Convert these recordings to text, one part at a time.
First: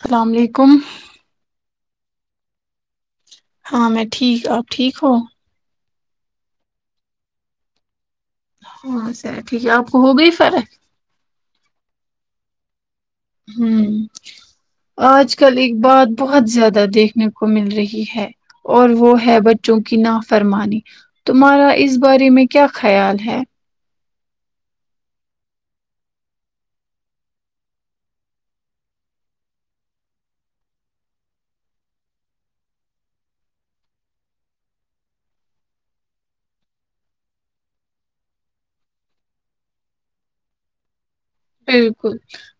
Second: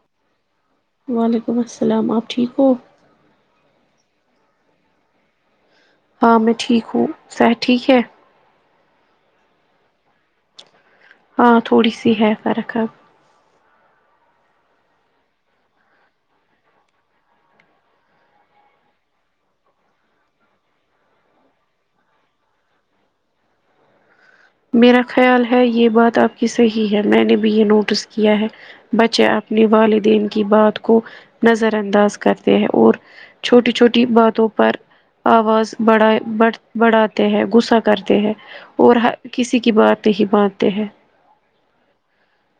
السلام علیکم وعلیکم السلام آپ ٹھیک ہو ہاں میں ٹھیک آپ ٹھیک ہووں ہاں میں ٹھیک ہوں سحت ٹھیک ہے ہاں سحت ٹھیک ہے آپ کو ہوگئی فرق ہاں تھوڑی سی ہے فرق اب ہمم آج کل ایک بات بہت زیادہ دیکھنے کو مل رہی ہے اور وہ ہے بچوں کی نا فرمانی تمہارا اس بارے میں کیا خیال ہے میرا خیال ہے یہ بات آپ کی صحیح ہے میں نے بھی یہ نوٹس کیا ہے بچے اپنے والدین کی بات کو نظر انداز کرتے ہیں اور چھوٹی چھوٹی باتوں پر آواز بڑ بڑ بڈھاتے ہیں غصہ کرتے ہیں اور ہر کسی کی بات نہیں مانتے ہیں بالکل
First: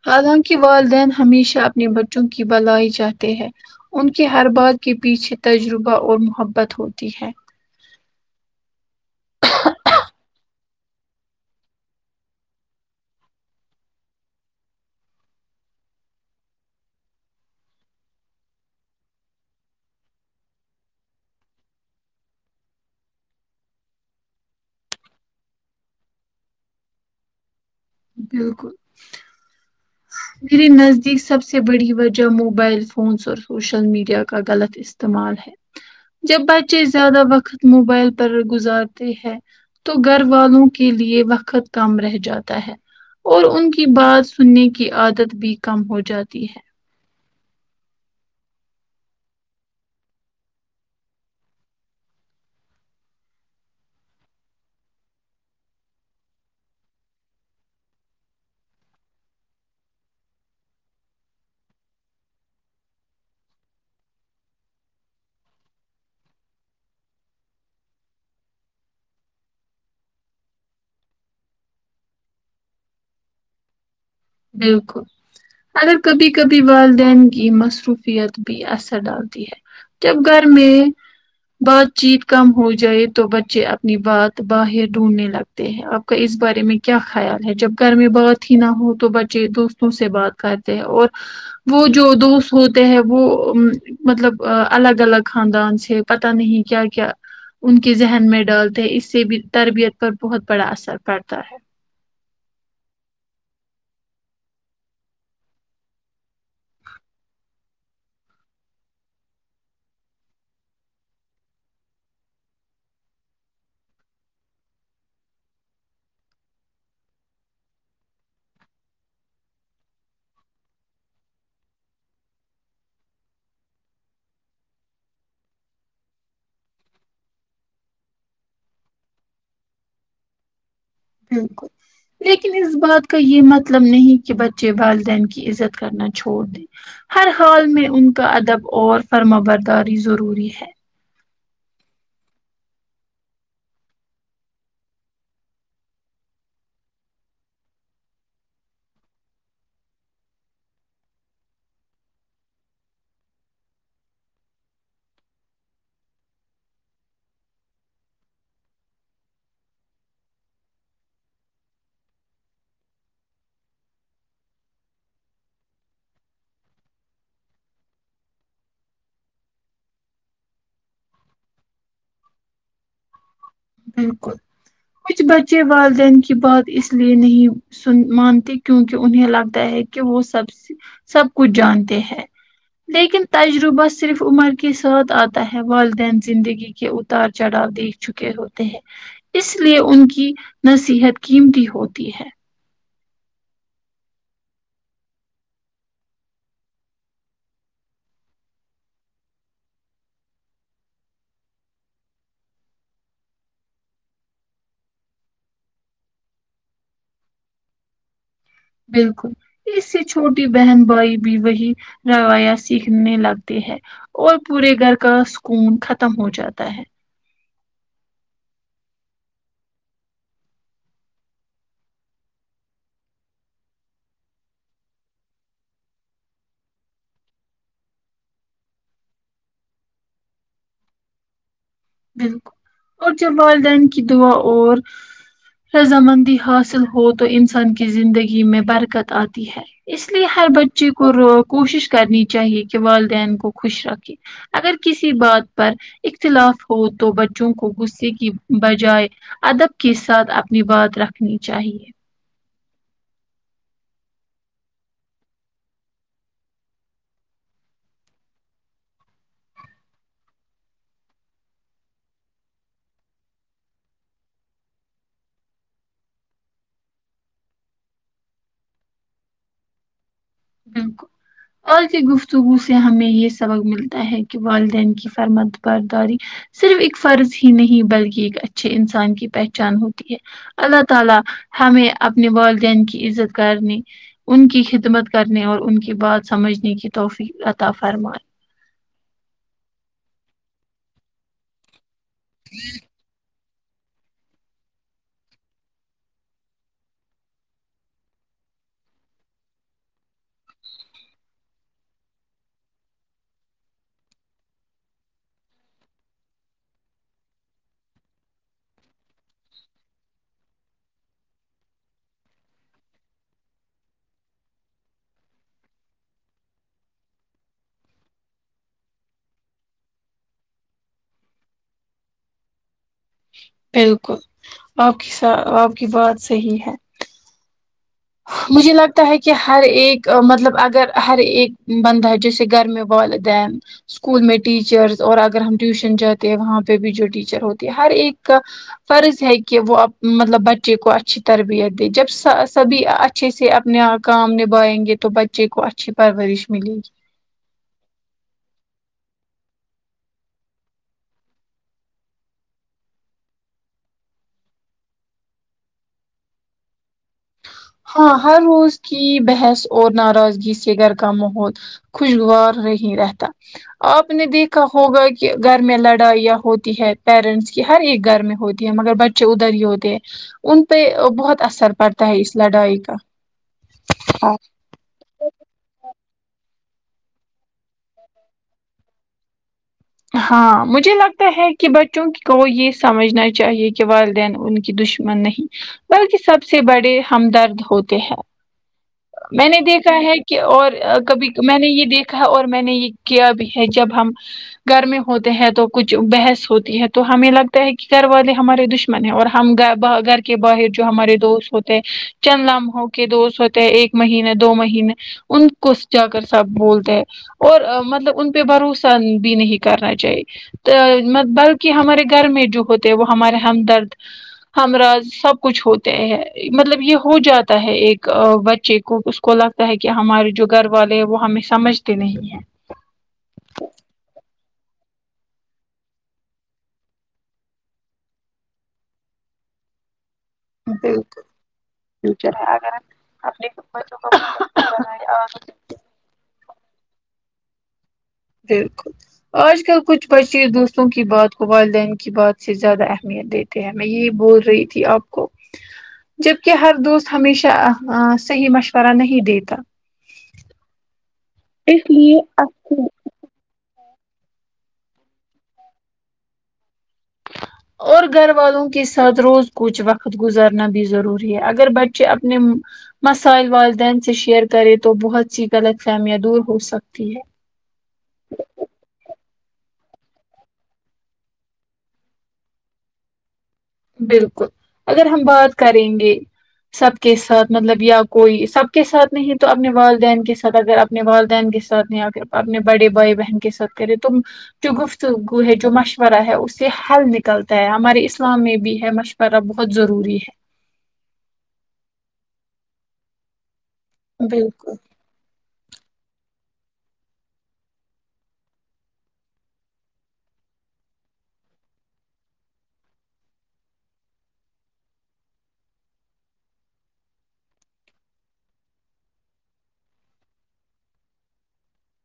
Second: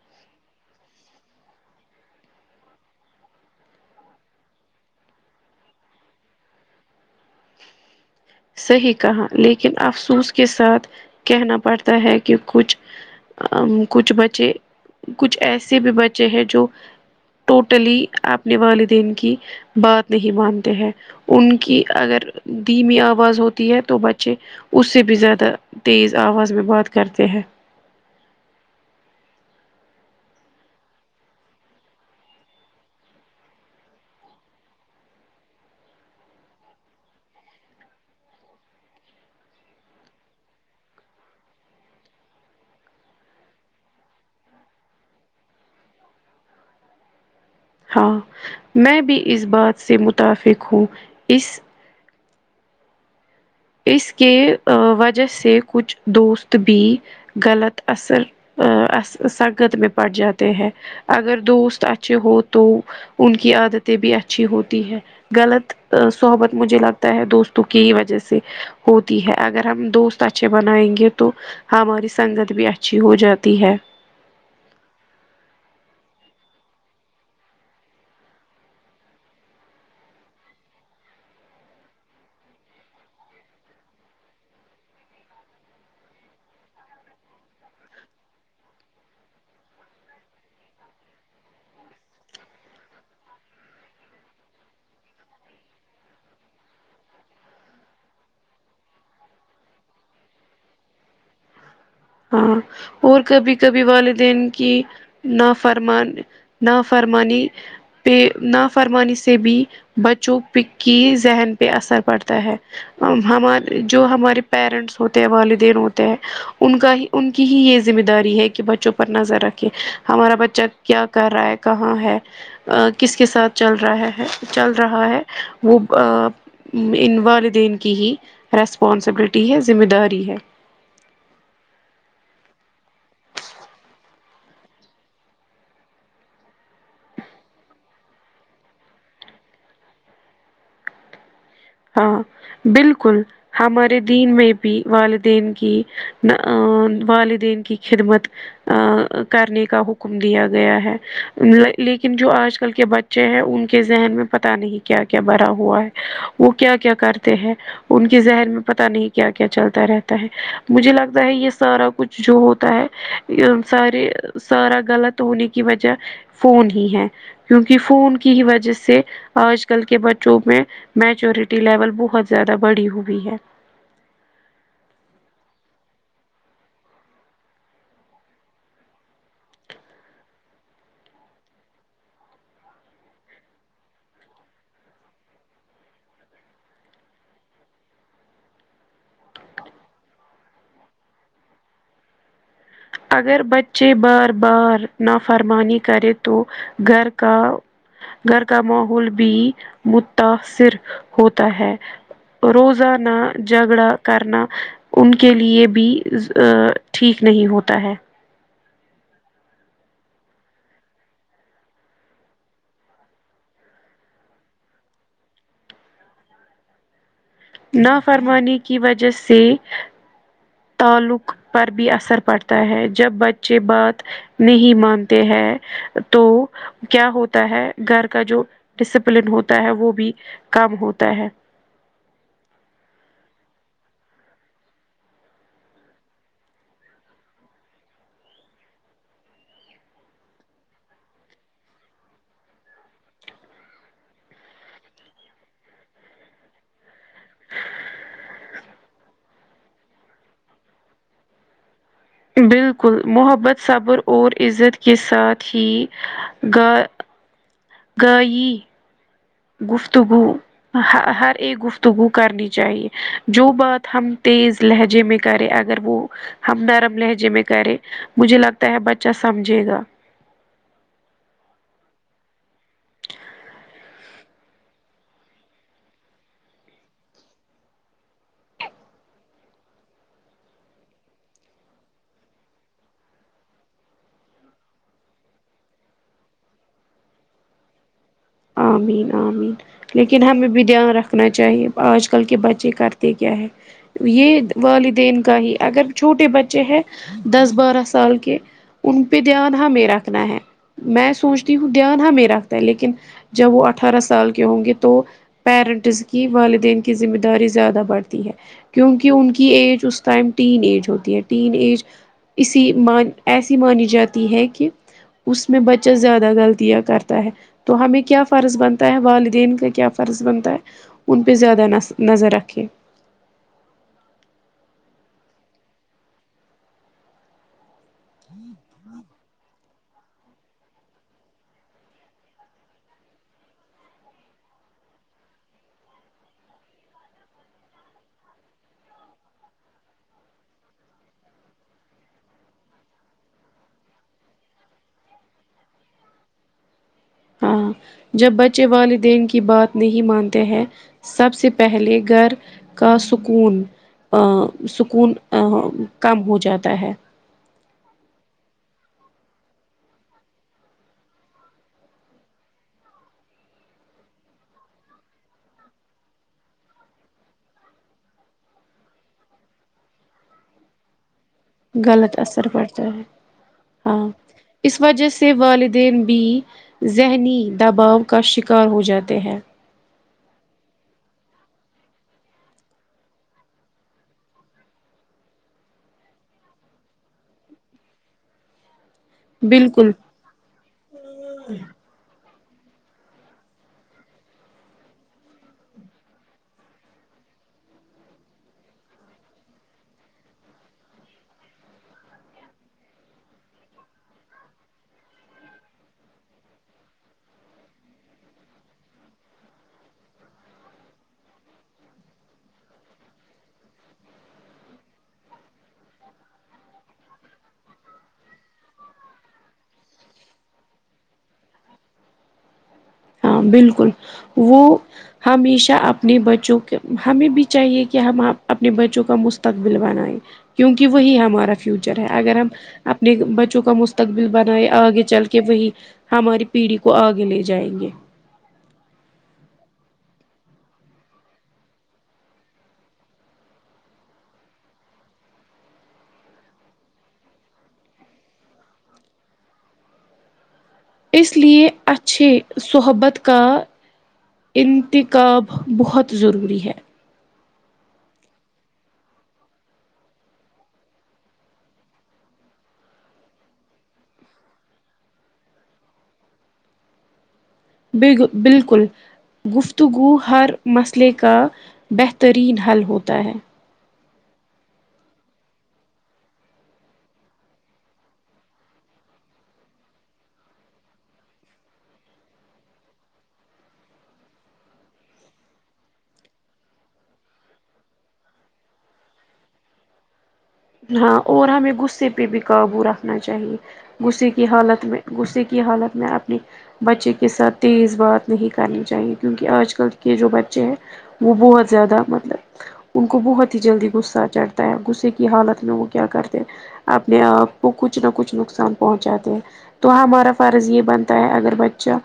حالانکہ والدین ہمیشہ اپنے بچوں کی بھلائی چاہتے ہیں ان کے ہر بات کے پیچھے تجربہ اور محبت ہوتی ہے صحیح کہا لیکن افسوس کے ساتھ کہنا پڑتا ہے کہ کچھ ام کچھ بچے کچھ ایسے بھی بچے ہیں جو ٹوٹلی آپنے والدین کی بات نہیں مانتے ہیں ان کی اگر دھیمی آواز ہوتی ہے تو بچے اس سے بھی زیادہ تیز آواز میں بات کرتے ہیں بالکل میرے نزدیک سب سے بڑی وجہ موبائل فونس اور سوشل میڈیا کا غلط استعمال ہے جب بچے زیادہ وقت موبائل پر گزارتے ہیں تو گھر والوں کے لیے وقت کم رہ جاتا ہے اور ان کی بات سننے کی عادت بھی کم ہو جاتی ہے ہاں میں بھی اس بات سے متافق ہوں اس اس کے وجہ سے کچھ دوست بھی غلط اثر سنگت میں پڑ جاتے ہیں اگر دوست اچھے ہو تو ان کی عادتیں بھی اچھی ہوتی ہے غلط صحبت مجھے لگتا ہے دوستوں کی ہی وجہ سے ہوتی ہے اگر ہم دوست اچھے بنائیں گے تو ہماری سنگت بھی اچھی ہو جاتی ہے بالکل اگر کبھی کبھی والدین کی مصروفیت بھی اثر ڈالتی ہے جب گھر میں بات چیت کم ہو جائے تو بچے اپنی بات باہر ڈھونڈنے لگتے ہیں تے ہے آپ کا اس بارے میں کیا خیال ہے جب گھر میں بات ہی نہ ہو تو بچے کہ دوستوں سے بات کرتے ہیں اور وہ جو دوست ہوتے ہیں وہ مطلب الگ الگ خاندان سے پتہ نہیں کیا کیا ان کے ذہن میں ڈالتے ہیں اس سے بھی تربیت پر بہت بڑا اثر پڑتا ہے ہاں اور کبھی کبھی والدین کی نا فرمان نافرمانی پہ نافرمانی سے بھی بچوں پے کی ذہن پہ اثر پڑتا ہے ہمار جو ہمارے پیرنٹس ہوتے ہیں والدین ہوتے ہیں ان کا ہی ان کی ہی یہ ذمہ داری ہے کہ بچوں پر نظر رکھے ہمارا بچہ کیا کر رہا ہے کہاں ہے کس کے ساتھ چل رہا ہے چل رہا ہے وہ آں ان والدین کی ہی ریسپانسبلٹی ہے ذمہ داری ہے ہوں لیکن اس بات کا یہ مطلب نہیں کہ بچے والدین کی عزت کرنا چھوڑ دیں ہر حال میں ان کا ادب اور فرما برداری ضروری ہے ہاں بالکل ہمارے دین میں بھی والدین کی والدین کی خدمت آں کرنے کا حکم دیا گیا ہے لیکن جو آج کل کے بچ بچے ہے ان کے ذہن میں پتہ نہیں کیا کیا بھرا ہوا ہے وہ کیا کیا کرتے ہیں ان کے ذہن میں پتہ نہیں کیا کیا چلتا رہتا ہے مجھے لگتا ہے یہ سارا کچھ جو ہوتا ہے سارے سارا غلط ہونے کی وجہ فون ہی ہے کیونکہ فون کی ہی وجہ سے آج کل کے بچوں میں میچورٹی لیول بہت زیادہ بڑھی ہوئی ہے بالکل کچھ بچے والدین کی بات اس لیے نہیں سن مانتی کیونکہ انہیں لگتا ہے کہ وہ سب سب کچھ جانتے ہیں لیکن تجربہ صرف عمر کے ساتھ آتا ہے والدین زندگی کے اتار چڑھاؤ دیکھ چکے ہوتے اس لیے ان کی نصیحت قیمتی ہوتی ہے اگر بچے بار بار نافرمانی کرے تو گھر کا گھر کا ماحول بھی متاثر ہوتا ہے روزانہ جھگڑا کرنا ان کے لیے بھی ٹھیک نہیں ہوتا ہے بالکل اس سے چھوٹی بہن بھائی بھی وہی رویا سیکھنے لگتے ہیں اور پورے گھر کا سکون ختم ہو جاتا ہے نافرمانی کی وجہ سے تعلق پر بھی اثر پڑتا ہے جب بچے بات نہیں مانتے ہیں تو کیا ہوتا ہے گھر کا جو ڈسپلن ہوتا ہے وہ بھی کم ہوتا ہے بالکل اور جب والدین کی دعا اور رضامندی حاصل ہو تو انسان کی زندگی میں برکت آتی ہے اس لیے ہر بچے کو رو کوشش کرنی چاہیے کہ والدین کو خوش رکھے اگر کسی بات پر اختلاف ہو تو بچوں کو غصے کی بجائے ادب کے ساتھ اپنی بات رکھنی چاہیے بالکل محبت صبر اور عزت کے ساتھ ہی گا گئی گفتگو حا ہر ایک گفتگو کرنی چاہیے جو بات ہم تیز لہجے میں کرے اگر وہ ہم نرم لہجے میں کرے مجھے لگتا ہے بچہ سمجھے گا بالکل اور کی گفتگو سے ہمیں یہ سبق ملتا ہے کہ والدین کی فرما برداری صرف ایک فرض ہی نہیں بلکہ ایک اچھے انسان کی پہچان ہوتی ہے اللہ تعالی ہمیں اپنے والدین کی عزت کرنی ان کی خدمت کرنے اور ان کی بات سمجھنے کی توفیق عطا فرماے آمین آمین لیکن ہمیں بھی دھیان رکھنا چاہیے آج کل کے بچے کرتے تے کیا ہے یہ والدین کا ہی اگر چھوٹے بچے ہیں دس بارہ سال کے ان پہ دھیان ہمیں رکھنا ہے میں سوچتی ہوں دھیان ہمیں رکھتا ہے لیکن جب وہ اٹھارہ سال کے ہوں گے تو پیرنٹس کی والدین کی ذمہ داری زیادہ بڑھتی ہے کیونکہ ان کی ایج اس ٹائم ٹین ایج ہوتی ہے ٹین ایج اسی مان ایسی مانی جاتی ہے کہ اس میں بچہ زیادہ غلطیاں کرتا ہے تو ہم ایک کیا فرض بنتا ہے والدین کا کیا فرض بنتا ہے ان پہ زیادہ نز نظر رکھے بالکل آپ کی س آپ کی بات صحیح ہے مجھے لگتا ہے کہ ہر ایک مطلب اگر ہر ایک بندہ جیسے گھر میں والدین اسکول میں ٹیچرس اور اگر ہم ٹیوشن جاتے ہیں وہاں پہ بھی جو ٹیچر ہوتی ہے ہر ایک کا فرض ہے کہ وہ اب مطلب بچے کو اچھی تربیت دے جب کبھی اچھے سے اپنے ا کام نبھائیں گے تو بچے کو اچھی پرورش ملے گی ہاں جب بچے والدین کی بات نہیں مانتے ہیں سب سے پہلے گھر کا سکون ا سکون ا کم ہو جاتا ہے ہاں ہاں روز کی بحث اور ناراضگی سے گھر کا ماحول خوشگوار رہیں رہتا آپ نے دیکھا ہوگا کہ گر میں لڑائیاں ہوتی ہے پیرنٹس کی ہر ایک گر میں ہوتی مگر بچے ادھر ہی ہوتے ان پہ بہت اثر پڑتا غلط ہے اس اثر لڑائی پڑتا کا ہے ہاں اس وجہ سے والدین بھی ذہنی دباؤ کا شکار ہو جاتے ہیں ہاں مجھے لگتا ہے کہ بچوں کو یہ سمجھنا چاہیے کہ والدین ان دشمن نہیں بلکہ سب سے بڑے ہمدرد ہوتے ہیں میں نے بالکل دیکھا ہے کہ اور کبھی میں نے یہ دیکھا ہے اور میں نے یہ کیا بھی ہے جب ہم گھر میں ہوتے ہیں تو کچھ بحث ہوتی ہے تو ہمیں لگتا ہے کہ گھر والے ہمارے دش میں نے اور ہم گھر کے باہر جو ہمارے دوست ہوتے چند لم ہو کہ دوست ہوتے ایک مہنے دو مہینے ان کو جا کر سب بولتے ہیں اور مطلب ان پہ بھروسہ بھی نہیں کرنا چاہیے بلکہ ہمارے گھر میں جو ہوتے ہیں وہ ہمارے ہمدرد ہمراض سب کچھ ہوتے ہے مطلب یہ ہو جاتا ہے ایک بچے کو کو لگتا ہے کہ ہمارے جو گھر والے ہیں وہ ہمیں سمجھتے نہیں ہے ہاں بالکل وہ ہمیشہ اپنے بچوں کے ہمیں بھی چاہیے کہ ہم اپنے بچوں کا مس تکبل بناے کیونکہ بالکل وہی ہمارا فیوچر ہے اگر ہم اپنے بچوں کا مستقبل بنائے آگے پڑھائی چل کہ وہی ہماری پیڑھی کو آگے لے جائیں گے بالکل آج کل کچھ بچے دوستوں کی بات کو والدین کی بات سے زیادہ اہمیت دیتے میں یہی بول رہی تھی آپ کو جبکہ ہر دوست ہمیشہ صحیح مشورہ نہیں دیتا اس لیے اچھے صحبت کا انتخاب بہت ضروری ہے اور گھر والوں کے ساتھ روز کچھ وقت گزارنا بھی ضروری ہے اگر بچے اپنے مسائل والدین سے شیئر کرے تو بہت سی غلط فہمیاں دور ہو سکتی ہے بلکل بالکل گفتگو ہر مسئلے کا بہترین حل ہوتا ہے بالکل اگر ہم بات کریں گے سب کے ساتھ مطلب یا کوئی سب کے ساتھ نہیں تو اپنے والدین کے ساتھ اگر اپنے والدین کے ساتھ نہی پھر اپنے بڑے بھائی بہن کے ساتھ کرے تم جو گفتگو ہے جو مشورہ ہے اس سے حل نکلتا ہے ہمارے اسلام میں بھی بھی ہے مشورہ بہت ضروری ہے ہاں اور ہمیں غصے پہ بھی قابو رکھنا چاہیے ہے غصے کی بالکل حالت میں غصے کی حالت میں اپنی بچے کے ساتھ تیز بات نہیں کرنی چاہیے کیونکہ آج کل کے جو بچے ہیں وہ بہت زیادہ مطلب ان کو بہت ہی جلدی غصہ چڑھتا ہےغصےکی حالت میں وہ کیا کرتے اپنے آپ کو کچھ نہ کچھ نقصان پہنچاتے تو ہمارا فرض یہ بنتا ہے اگر بچہ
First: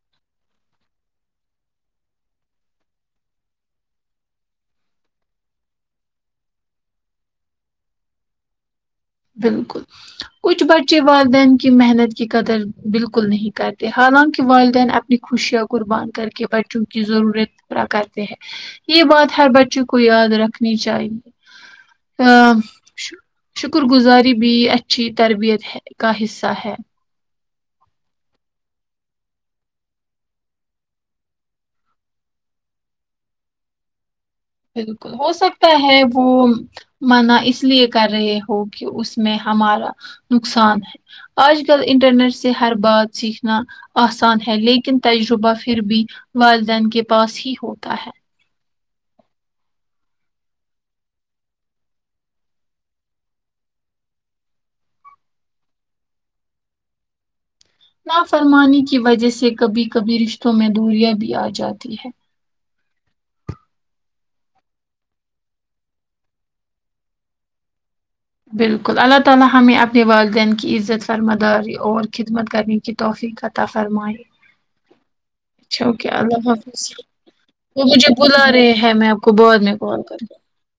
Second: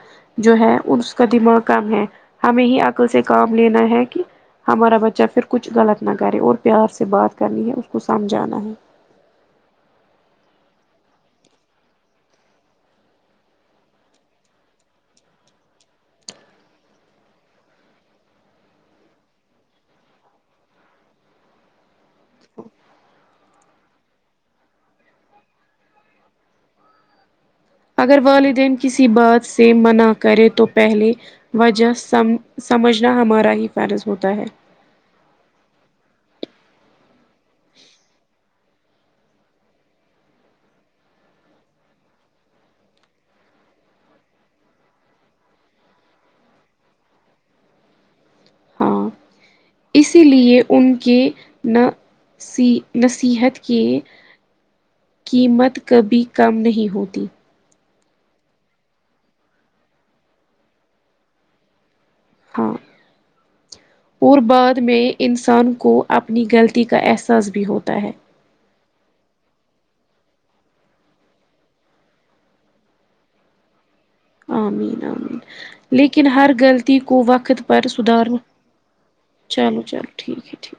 جو ہے اس کا دماغ کم ہے ہمیں ہی عقل سے کام لینا ہے کہ ہمارا بچہ پھر کچھ غلط نہ کرے اور پیار سے بات کرنی ہے اس کو سمجھانا ہے بالکل کچھ بچے والدین کی محنت کی قدر بالکل نہیں کرتے حالانکہ والدین اپ اپنی خوشیاں قربان کر کے بچوں کی ضرورت پورا کرتے ہیں یہ بات ہر بچے کو یاد رکھنی چاہیے آ شکرگزاری بھی اچھی تربیت ہے کا حصہ ہے اگر والدین کسی بات سے منع کرے تو پہلے وجہ سم سمجھنا ہمارا ہی فرض ہوتا ہے بالکل ہو سکتا ہے وہ منع اس لیے کر رہے ہوکی اس میں ہمارا نقصان ہے آج کل انٹرنیٹ سے ہر بات سیکھنا آسان ہے لیکن تجربہ پھر بھی والدین کے پاس ہی ہوتا ہے ہاں اسی لیے ان کے نہ سی نصیحت کے قیمت کبھی کم نہیں ہوتی نا فرمانی کی وجہ سے کبھی کبھی رشتوں میں دوریاں بھی آ جاتی ہے ہاں اور بعد میں انسان کو اپنی غلطی کا احساس بھی ہوتا ہے بالکل اللہ تعا لی ہمیں اپنے والدین کی عزت فرما داری اور خدمت کرنے کی توفیق عطا فرمایہ آمین آمین اچھا اوکے لیکن اللہ ہر حافظ غلطی کو وقت وہ پر مجھے سدھارنا بلا رہے ہیں میں بعد میں چلو کال چلو کر ٹھیک یں ہے ٹھیک